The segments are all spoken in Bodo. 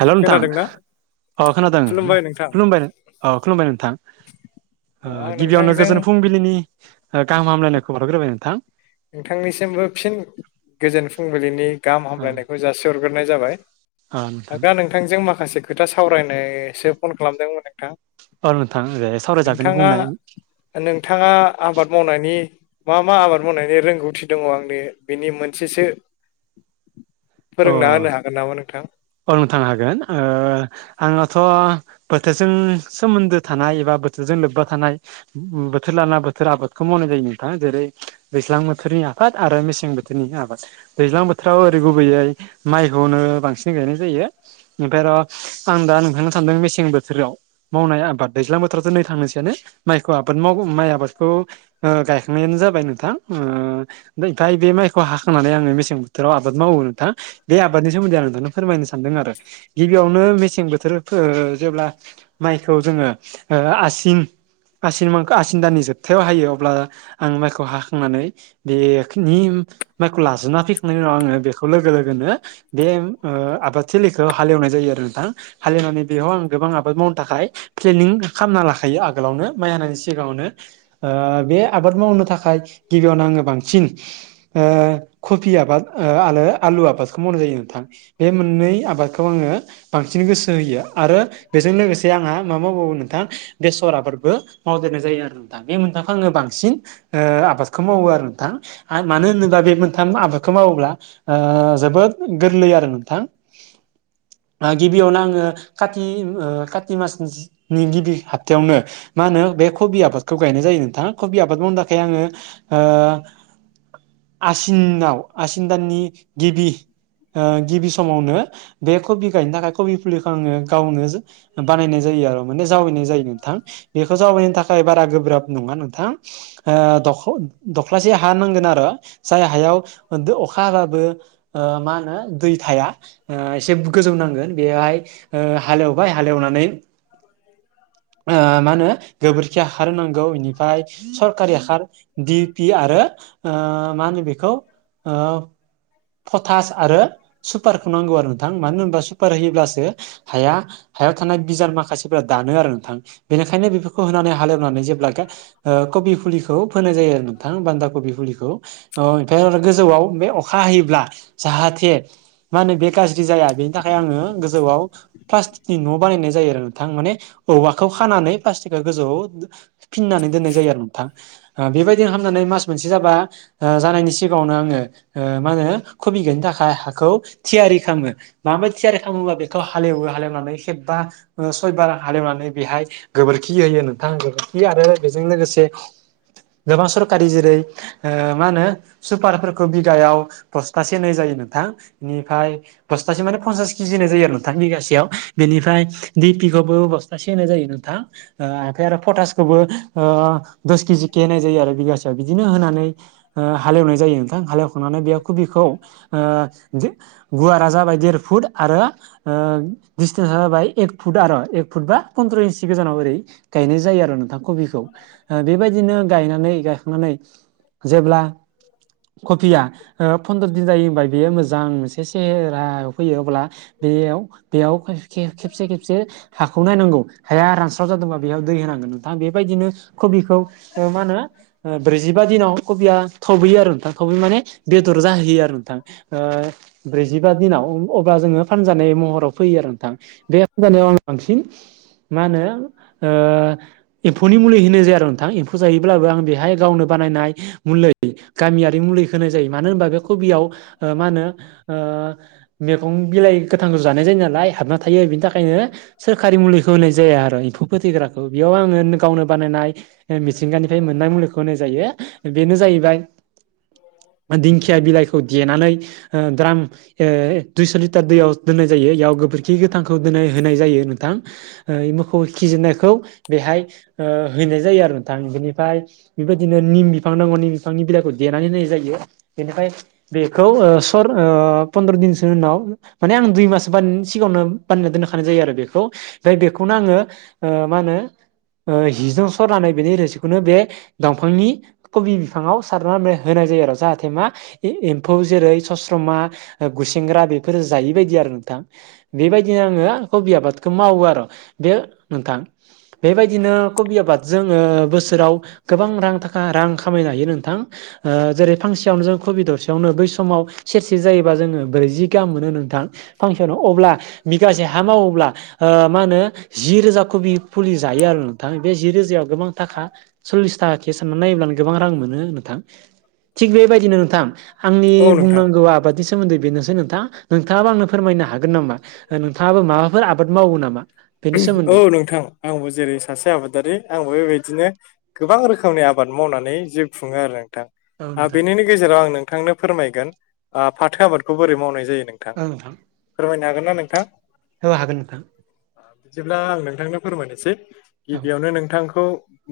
हेल' नोंथां खोनादोंना अ 'खोनादों खुलुमबाय अ 'खुलुमबाय नोंथां ओ अ आं गिबियावनो नोंथांजों गोजोन फुंबिलिनि गाहाम हामलायनायखौ बाहर हरग्रोबाय नोंथां नोंथांनिसिमबो फिन गोजोन फुंबिलिनि गाहाम ओ हामलायनायखौ जासिहरग्रोनाय जाबाय ओ नोंथां दा नों नोंथांजों माखासे खोथा सावरायनोसो फन खालामदोंमोन नोंथां। औ नोंथां सावरायजागोन नोंथाङा बुंनाय नोंथाङा आबाद मावनायनि मा मा आबाद मावनायनि रोंगौथि दङ आंनि बिनि मोनसेसो अ फोरोंना होनो हागोन नामा नोंथां औ नोंथां हागोन आङोथ' बोथोरजों सोमोन्दो थानाय एबा बोथोरजों लोब्बा थानाय बोथोर लाना बोथोर आबादखौ मावनाय जायो नोंथां जेरै दैज्लां बोथोरनि आफबाद आरो मेसें बोथोरनि आबाद दैज्लां बोथोराव ओरै गुबैयै माइखौनो बांसिन गायनाय जायो ओमफ्राय आरो आं दा नोंथांनो सानदों मेसें बोथोराव मावनाय आबाद दैज्लां बोथोरावथ' नै थांनोसैयानो माइखौ आबाद माव माइ आबादखौ गायखांनायानो जाबाय नोंथां ओ ओमफ्राय बे माइखौ हाखांनानै आङो मेसें बोथोराव आबाद मावो नोंथां। बे आबादनि सोमोन्दै आं नोंथांनो फोरमायनो सानदों आरो गिबियावनो मेसें बोथोर ओ जेब्ला - माइखौ जोङो ओ आसिन आसिन मास आसिन दान जोबथायाव हायो अब्ला आं माइखौ हाखांनानै बेनि माइखौ लाजोबना फैखांनायनि उनाव आङो बेखौ लोगो लोगो बे ओ आबाद थिलिखौ हालेवनाय जायो आरो नोंथां। हालेवनानै बेयाव आं गोबां आबाद मावनो थाखाय प्लेनिं खालामना लाखायो आगोलावनो माइ हानायनि सिगाङावनो ओ बे आबाद मावनो थाखाय गिबियावनो आङो बांसिन ओ कफि आबाद आरो आलु आबादखौ मावनाय जायो नोंथां बे मोननै आबादखौ आङो बांसिन गोसो होयो आरो बेजों लोगोसे आंहा मा मावबावो नोंथां बेसर आबादबो मावदेरनाय जायो आरो। बे मोनथामखौ आङो बांसिन आबादखौ मावो आरो नोंथां मानो होनोबा बे मोनथाम आबाद खौ मावोब्ला ओ जोबोद गोरलै आरो नोंथां गिबियावनो आङो काति ओ काति मासनि नि गिबि हाप्थायावनो मा होनो बे कबि आबादखौ गायनाय जायो नोंथाङा कबि आबाद मावनो थाखाय आङो ओ आसिनाव आसिन दाननि गिबि ओ गिबि समावनो बे कबि गायनो थाखाय कबि फुलिखौ आङो गावनो बानायनाय जायो आरो माने जावैनाय जायो नोंथां। बेखौ जावबायनो थाखाय बारा गोब्राब नङा नोंथां। ओ दखर-दख्लासे हा नांगोन आरो जाय हायाव अखा हाबाबो मा होनो दै थाया। एसे गोजौ नांगोन बेवहाय ओ हालेवबाय हालेवनानै [inaudible] मा होनो गोबोरखि हाखार होनांगौ बेनिफ्राय सरखारि हाखार डि पि आरो मा होनो बेखौ फथास आरो सुपारखौ नांगौ आरो नोंथां मानो होनोबा सुपार होयोब्लासो हाया हायाव थानाय बिजार माखासे जेब्ला दानो आरो नोंथां बेनिखायनो बेफोरखौ होनानै हालेवनानै जेब्ला ओ कबि फुलिखौ फोनाय जायो आरो नोंथां बान्दा कबि फुलिखौ ओमफ्राय गोजौआव बे अखा हायोब्ला जाहाथे मा होनो बे गाज्रि जाया बेनि थाखाय आङो गोजौआव फाल्स थिकनि न'आव बानायनाय जायो आरो नोंथां माने औवाखौ खानानै प्लास्टिकआ गोजौआव फिननानै दोननाय जायो आरो नोंथां बेबायदिनो हामनानै मास मोनसे जाबा जानायनि सिगाङावनो आङो ओ मा होनो खबि गायनो थाखाय हाखौ थियारि खालामो माबाय थियारि खालामोबा बेखौ हालेवो हालेवनानै खेबबा ओ सयबार हालेवनानै बेहाय गोबोरखि होयो नोंथाङा गोबोरखि आरो बेजों लोगोसे गोबां सरकारि जेरै मा होनो सुपारफोरखौ बिगायाव पस्थासे नै जायो नोंथां बेनिफ्राय बस्थासे माने पन्सास केजि जायो आरो नोंथां बिगासेयाव। बेनिफ्राय दिपिखौबो बस रासेेन जायो नोंथां ओ आखाइ आरो पटासखौबो दस केजि केे होनाय जायो आरो बिगासेयाव बिदिनो होनानै ओ हालेवनाय जायो नोंथां हालेवखांनानै बे खबिखौ ओ गुवारा जाबाय देर फुट आरो दिसटेन्सा जाबाय एक फुट आरो एक फु बा फन्द्र इन्सि गोजानाव ओरै गायनाय जायो आरो नोंथां कबिखौ। बेबायदिनो गायनानै गायखांनानै जेब्ला कबिया फन्द्र' दिन जायो होनबा बेयो मोजां मोनसे सेहेरायाव फैयो अब्ला बेयाव बेयाव खेबसे खेबसे हाखौ नायनांगौ हाया रानस्राव जादोंबा बेयाव दै होनांगोन। दा बेबायदिनो कबिखौ मा होनो ब्रैजिबा दिनाव कबिया थबैयो आरो नोंथां। थबैयो माने जाहोयो आरो नोंथां। ब्रैजिबा दिनाव अब्ला जोङो फानजानाय महराव फैयो आरो नोंथां। बे हामजानायाव आं बांसिन मा होनो एम्फ'नि मुलि होनो जाया आरो नोंथां एम्फौ जायोब्लाबो आं बेहाय गावनो बानायनाय मुलै गामियारि मुलैखौ होनाय जायो मानो होनबा बे कबियाव मा होनो मैगं बिलाइ गोथां जानाय जायो नालाय हाबना थायो बिनि थाखायनो सोरखारि मुलिखौ होनाय जाया आरो एम्फौ फोथैग्राखौ बेयाव आङो गावनो बानायनाय मिथिंगानिफ्राय मोननाय मुलिखौ होनाय जायो बेनो जाहैबाय दिंखिया बिलाइखौ देनानै द्राम दुइस' लिटार दैयाव दोननाय जायो इयाव गोबोरखि गोथांखौ दोननाय होनाय जायो नोंथां। मोसौ खिजिरनायखौ बेहाय हैनाय जायो आरो नोंथां। बिनिफ्राय बेबायदिनो निम बिफां नांगौ निम बिफांनि बिलाइखौ देनानै होनाय जायो बेनिफ्राय बेखौ सर पन्द्र' दिनसो उनाव माने आं दुइ मास सिगाङावनो बानना दोनखानाय जायो आरो बेखौ ओमफ्राय बेखौनो आङो मा होनो हजों सरनानै बेनि रोसिखौनो बे दंफांनि कबि बिफाङाव सारनानै होनाय जायो आरो जाहाथे मा एम्फौ जेरै स स्रमा, गुमा, गुसेंग्रा बेफोर जायै बायदि आरो नोंथां। बेबायदिनो आङो कबि आबादखौ मावो आरो बेयो नोंथां। बेबायदिनो कबि आबाद जोङो बोसोराव गोबां रां थाखा रां खामायनो हायो नोंथां जेरै फांसे ससेयावनो जों कबि दरसेयावनो बै समाव सेरसे जायोबा जोङो ब्रैजि गाहाम मोनो नोंथां। फांसन अब्ला बिगासे हा मावोब्ला मा होनो जि रोजा खबि फुलि जायो आरो नोंथां बे जि रोजायाव गोबां थाखा सल्लिस थाखा केस होननानै नायोब्लानो गोबां रां मोनो नोंथां, थि बेबायदि नोंथां आंनि औ नोंथां बुंनांगौ आबादि सोमोन्दै बेनोसै नोंथा। नोंथाङाबो आंनो फोरमायनो हागोन नामा? नोंथाङाबो माबाफोर आबाद मावो नामा? बेनि औ सोमोन्दै नोंथां आंबो जेरै सासे आबादारि आंबो बेबायदिनो गोबां रोखोमनि आबाद मावनानै जिउ खुङो आरो नोंथां। औ नोंथां बेनिनि गेजेराव आं नोंथांनो फोरमायगोन फाथो आबादखौ बोरै मावनाय जायो नों औ नोंथां। फोरमायनो हागोनना नोंथां? ओ हागोन नोंथां। बिदिब्ला आं नोंथांनो फोरमायनोसै औ गिबियावनो नोंथांखौ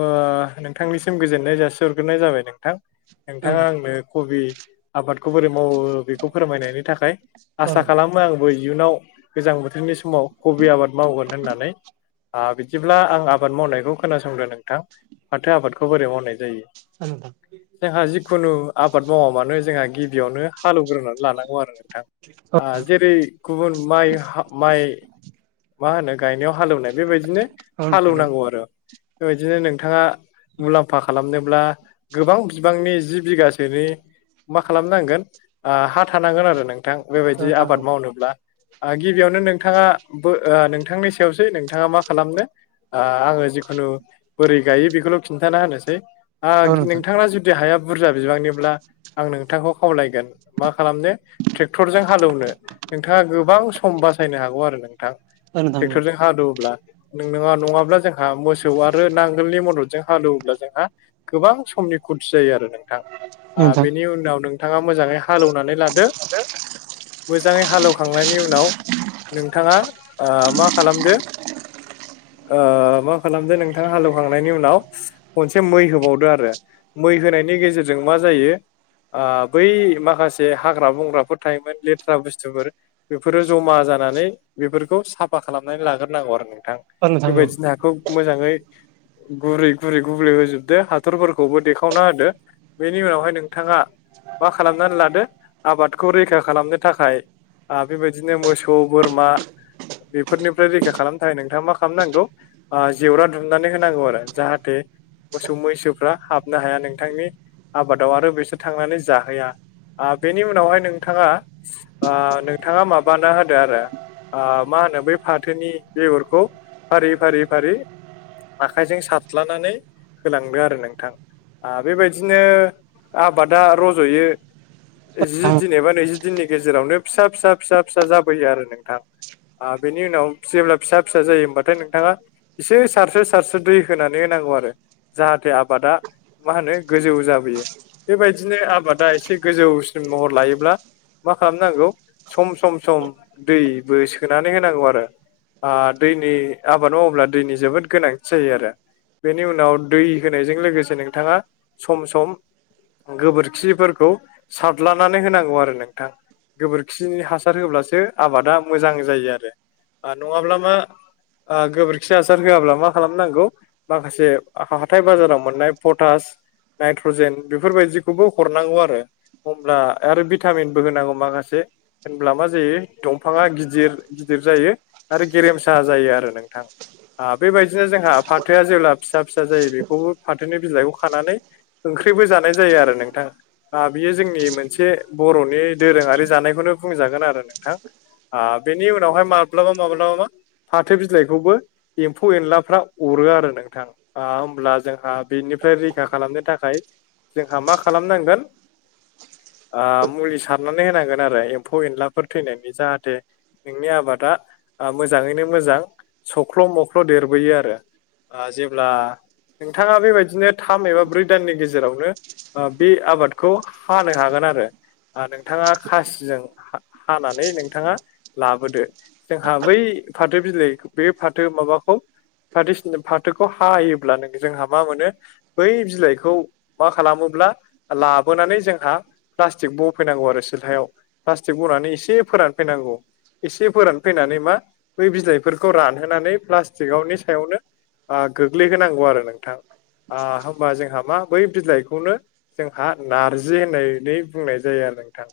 ओ नोंथांनिसिम गोजोननाय जासिहरग्रोनाय जाबाय नोंथां औ नोंथाङा नोंथां आंनो कबि आबादखौ बोरै मावो बेखौ फोरमायनायनि थाखाय औ आसा नोंथां खालाम आंबो इयुनाव गोजां बोथोरनि समाव कबि आबाद मावगोन होननानै बिदिब्ला आं आबाद मावनायखौ खोनासंदो नोंथां माथो आबादखौ बोरै मावनाय जायो। आंथा जोंहा जिखुनु आबाद मावा मानो जोंहा गिबियावनो हालेवग्रोनानै लानांगौ आरो नोंथां। जेरै गुबुन माइ माइ मा होनो गायनायाव हालेवनाय बेबायदिनो औ नोंथां हालौवनांगौ आरो बेबायदिनो नोंथाङा मुलाम्फा खालामनोब्ला गोबां बिबांनि जि बिगासोनि मा खालामनांगोन हा थानांगोन आरो नों नोंथां औ बेबायदि नोंथां आबाद औ मावनोब्ला गिबियावनो नोंथाङा नोंथांनि सायावसै नोंथाङा मा खालामनो ओ आङो जिखुनु बोरै गायो बेखौल' खिन्थाना होनोसै नोंथां औ नोंथां नोंथाङा जुदि जुदि हाया बुरजा बिबांनिब्ला आं नोंथांखौ खावलायगोन मा खालामनो ट्रेक्टरजों हालेवनो नोंथाङा गोबां सम बासायनो हागौ आरो नोंथां औ नोंथां औ ट्रेक्टरजों हादौब्ला नोंङा नङाब्ला जोंहा मोसौ आरो नांगोलनि मददजों हालेवोब्ला जोंहा गोबां समनि खुरथि जायो आरो नोंथां बेनि उनाव नों नोंथाङा मोजाङै हालेवनानै लादो मोजाङै हालेवखांनायनि उनाव नोंथाङा मा ओ खालामदो ओ मा खालामदो नोंथां हालेवखांनायनि उनाव खनसे मै होबावदो आरो मै होनायनि गेजेरजों मा जायो ओ बै माखासे हाग्रा बंग्राफोर थायोमोन लेथ्रा बुस्थुफोर बेफोरो जमा जानानै बेफोर खौ साफा खालामनानै लाग्रोनांगौ आरो नोंथां औ बेबायदिनो नोंथां हाखौ मोजाङै गुरै गुरै गलै होजोबदो हाथरफोरखौबो देखावना होदो बेनि उनावहाय नोंथाङा मा खालामनानै लादो आबादखौ रैखा खालामनो थाखाय आरो बेबायदिनो मोसौ बोरमा बेफोरनिफ्राय रैखा खालामनो थाखाय नोंथाङा मा खालामनांगौ जेवरा दुमनानै होनांगौ आरो जाहाथे मोसौ मैसोफ्रा हाबनो हाया नोंथांनि आबादाव आरो बिसोर थांनानै जाहोया बेनि उनावहाय नोंथाङा ओ नोंथाङा माबाना होदो आरो। मा होनो बै फाथोनि बेगरखौ फारि फारि फारि आखाइजों सार्लानानै होलांदों आरो नोंथां। बेबायदिनो आबादा रज'यो। जि औ दिन एबा नैजि दिननि गेजेरावनो फिसा फिसा फिसा फिसा जाबोयो आरो नोंथां बेनि उनाव जेब्ला फिसा फिसा जायो हबाथाय नोंथाङा एसे सारसो सारसो दै होनानै होनांगौ आरो जाहाथे आबादा मा होनो गोजौ जाबोयो बेबायदिनो आबादा एसे गोजौसिन महर लायोब्ला मा खालामनांगौ सम सम सम दैबो सोनानै होनांगौ आरो ओ दैनि आबाद मावोब्ला दैनि जोबोद गोनांथि जायो आरो बेनि उनाव दै होनायजों लोगोसे नोंथाङा सम सम गोबोरखिफोरखौ सारलानानै होनांगौ आरो नोंथां गोबोरखिनि हासार होब्लासो आबादा मोजां जायो आरो नङाब्ला मा गोबोरखि हासार होआब्ला मा खालामनांगौ माखासे हाथाय बाजाराव मोननाय पटास नाइट्रजेन बेफोरबायदिखौबो हरनांगौ आरो। हमब्ला आरो भिटामिनबो होनांगौ माखासे होनब्ला मा जायो दंफाङा गिदिर गिदिर जायो आरो गेरेमसा जायो आरो नोंथां। बेबायदिनो जोंहा फाथोआ जेब्ला फिसा फिसा जायो बेखौबो फाथोनि बिलाइखौ खानानै ओंख्रिबो जानाय जायो आरो नोंथां आं बियो जोंनि मोनसे बर'नि दोरोङारि जानायखौनो बुंजागोन आरो नोंथां आ बेनि उनावहाय माब्लाबा माब्लाबा मा फाथो बिलाइखौबो एम्फौ एनलाफ्रा अरो आरो नोंथां आमब्ला जोंहा बेनिफ्राय रैखा खालामनो थाखाय जोंहा मा खालामनांगोन ओह मुलि सारनानै होनांगोन आरो एम्फौ एनलाफोर थैनायनि जाहाथे नोंनि आबादा ओह मोजाङैनो मोजां सख्ल' मख्ल' देरबोयो आरो। ओह जेब्ला नोंथाङा बेबायदिनो थाम एबा ब्रै दाननि गेजेरावनो ओह बे आबादखौ हानो हागोन आरो। नोंथाङा खासिजों हा हानानै नोंथाङा लाबोदो जोंहा बै फाथो बिलाइ बे फाथो माबाखौ फाथसिन फाथोखौ हायोब्लानो जोंहा मा मोनो बै बिलाइखौ मा खालामोब्ला लाबोनानै जोंहा प्लास्टिक बफैनांगौ आरो सिलहायाव प्लास्टिक बनानै एसे फोरानफैनांगौ एसे फोरानफैनानै मा बै बिलाइफोरखौ रानहोनानै प्लास्टिकआवनि सायावनो गोग्लैहोनांगौ आरो नोंथां आ होमबा जोंहा मा बै बिलाइखौनो जोंहा नार्जि होननानै बुंनाय जायो आरो नोंथां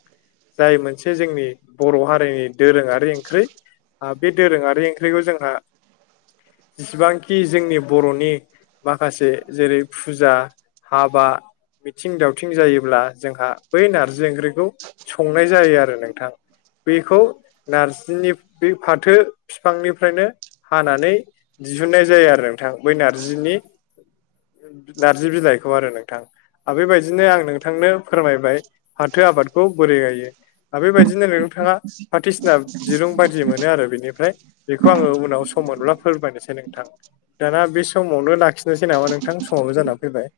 जाय मोनसे जोंनि बर' हारिनि दोरोङारि ओंख्रि बे दोरोङारि ओंख्रिखौ जोंहा जिसिबांखि जोंनि बर'नि माखासे जेरै फुजा हाबा मिथिं दावथिं जायोब्ला जोंहा बै नार्जि ओंख्रिखौ संनाय जायो आरो नोंथां बेखौ नारजिनि बे फाथो बिफांनिफ्रायनो हानानै दिहुननाय जायो आरो नोंथां बै नार्जिनि नार्जि बिलाइखौ आरो नोंथां आबे बेबायदिनो आं नोंथांनो फोरमायबाय फाथो आबादखौ बोरै गायो आबेबायदिनोै नोंथाङा बायदिसिना दिरुं बायदि मोनो आरो बेनिफ्राय बेखौ आङो उनाव सम मोनब्ला फोरमायनोसै नोंथां दाना बे समावनो लाखिनोसै नामा नोंथां समावनो जानानै फैबाय